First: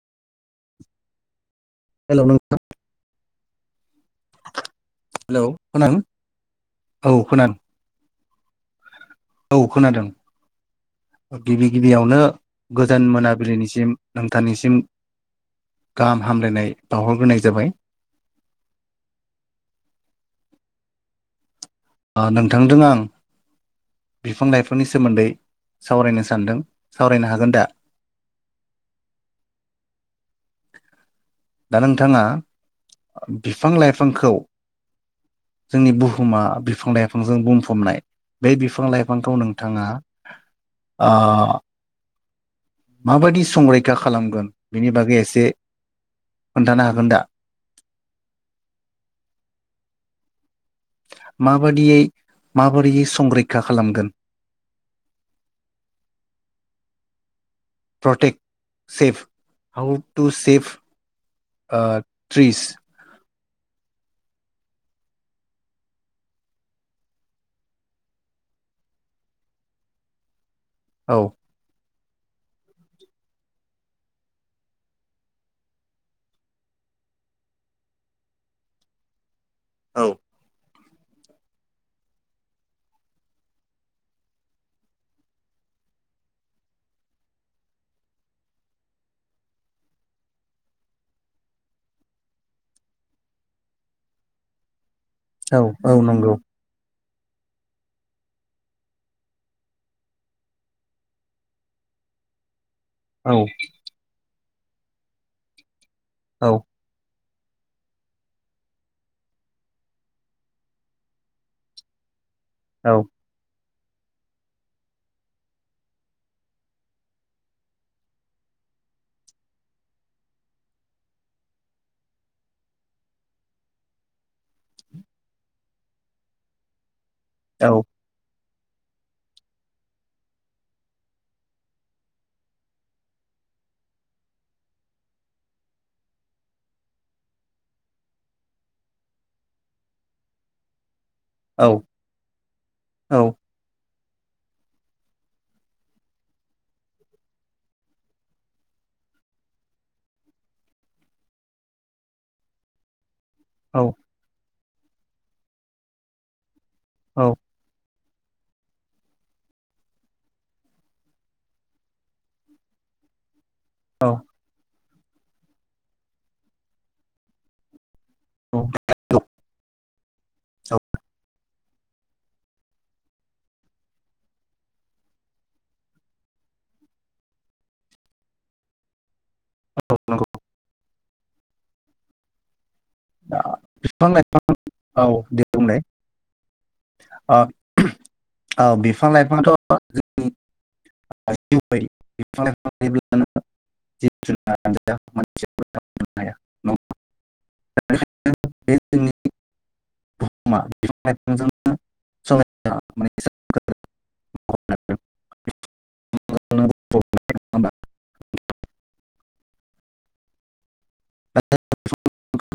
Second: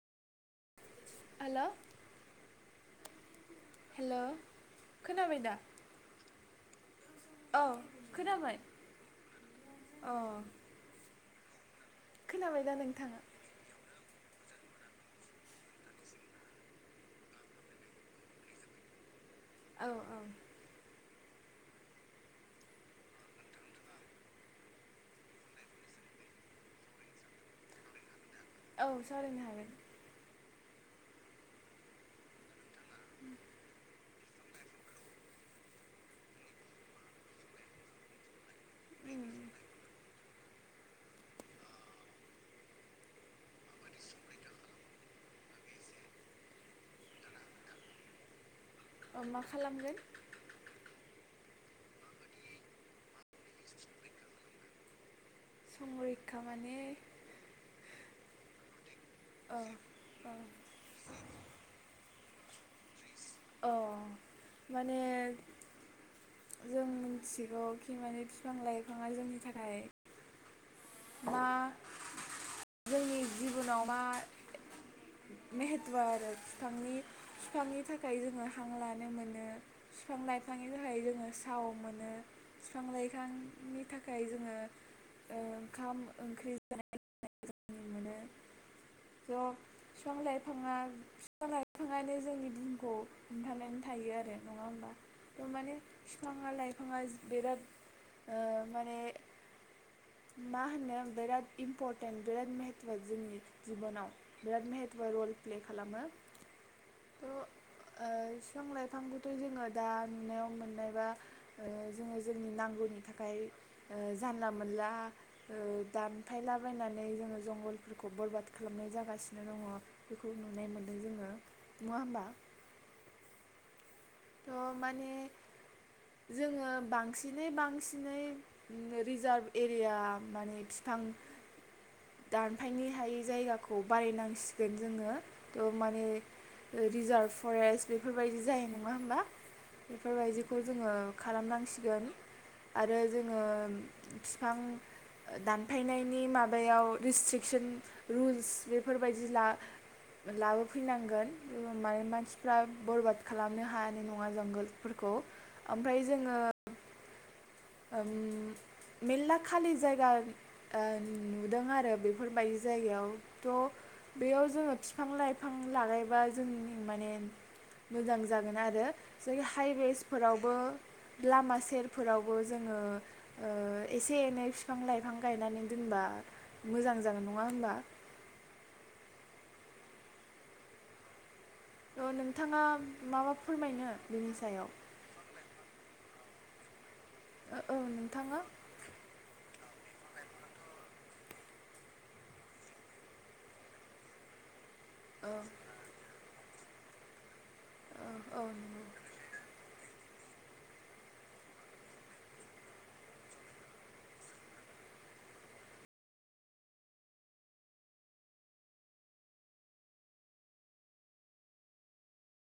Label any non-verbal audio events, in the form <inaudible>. हेल' hello नोंथां hello hello खोनादों औ खोनादों। खोनाबाय औ खोनादों। अ <unintelligible> गिबियावनो खोनाबाय दा गोजोन नोंथाङा मोनाबिलिनिसिम नोंथांनिसिम गाहाम हामलायनाय बावहरग्रोनाय जाबाय। औ औ। नोंथांजों आं बिफां लाइफांनि सोमोन्दै सावरायनो सानदों सावरायनो हागोन दा? औ सावरायनो हागोन। दा नोंथाङा बिफां लाइफांखौ जोंनि बुहुमा बिफां लाइफांजों बुंफबनाय बे बिफां लाइफांखौ नोंथाङा ओ माबायदि संरैखा खालामगोन बेनि बागै एसे खोन्थानो हागोन दा? अ मा खालामगोन? माबादियै माबोरैयै संरैखा खालामगोन। संरैखा माने प्रतेक सेफ औ हाउ टू औ सेफ ओ ट्रिस औ माने जों मिथिगौ खि माने बिफां लाइफाङा जोंनि थाखाय औ। मा जोंनि जिबनाव मा महेत' आरो बिफांनि बिफांनि थाखाय जोङो हां लानो मोनो औ बिफां लाइफां बिनि थाखाय जोङो साव मोनो बिफां लाइफांनि थाखाय जोङो ओ ओंखाम ओंख्रि <unintelligible> <unintelligible> बिफां लाइफाङा बिफां लाइफाङानो जोंनि दिनखौ हमथानानै थायो आरो नङा होमबा औ माने औ नंगौ बिफाङा लाइफाङा बिराद ओ माने मा होनो बिराद इम्परटेन्ट <unintelligible> औ जोंनि जिबनाव बिराद महतव रल प्ले खालामो औ। थ' ओ बिफां लाइफांखौथ' जोङो दा नुनायाव मोननायबा जोङो जोंनि नांगौनि औ थाखाय ओ जानला मोनला दानफायलाबायनानै जोङो जंगलफोरखौ बरबाद खालामनाय जागासिनो दङ बेखौ नुनाय मोनदों जोङो नङा होमबा? थ' माने जोङो बांसि <unintelligible> औ बांसिनै रिजार्भ एरिया माने बिफां दानफायनि हायि जायगाखौ बारिनांसिगोन जोङो त' माने रिजार्भ फरेस्ट बेफोरबायदि जायो नङा होमबा? बेफोरबायदिखौ जोङो औ खालामनांसिगोन आरो औ जोङो बिफां दानफायनायनि माबायाव रेस्ट्रिकसन रुल्स बेफोरबायदि ला-लाबोफैनांगोन माने मानसिफ्रा बरबाद खालाम थांनो हायानि नङा जोंगोल फोरखौ ओमफ्राय जोङो औ ओम मेलला खालि जायगा ओ नुदों आरो बेफोरबायदि जायगायाव थ' औ बेयाव जों फि फां लाइफां लागायबा जोंनि माने मोजां जागोन औ आरो औ जै हाइवेस फोरावबो लामा सेरफोराव बो जोङो ओ एसे एनै बिफां लाइफां गायनानै दोनबा मोजां जागोन नङा होमबा? <unintelligible> अ नोंथाङा माबा फोरमायनो बिफां बिनि लाइफां सायाव? औ दे बुंलाय अ ओ औ नोंथाङा औ बिफां लाइफांथ' औ औ औ <unintelligible> नंगौ <unintelligible> <unintelligible> <unintelligible> <unintelligible> <unintelligible>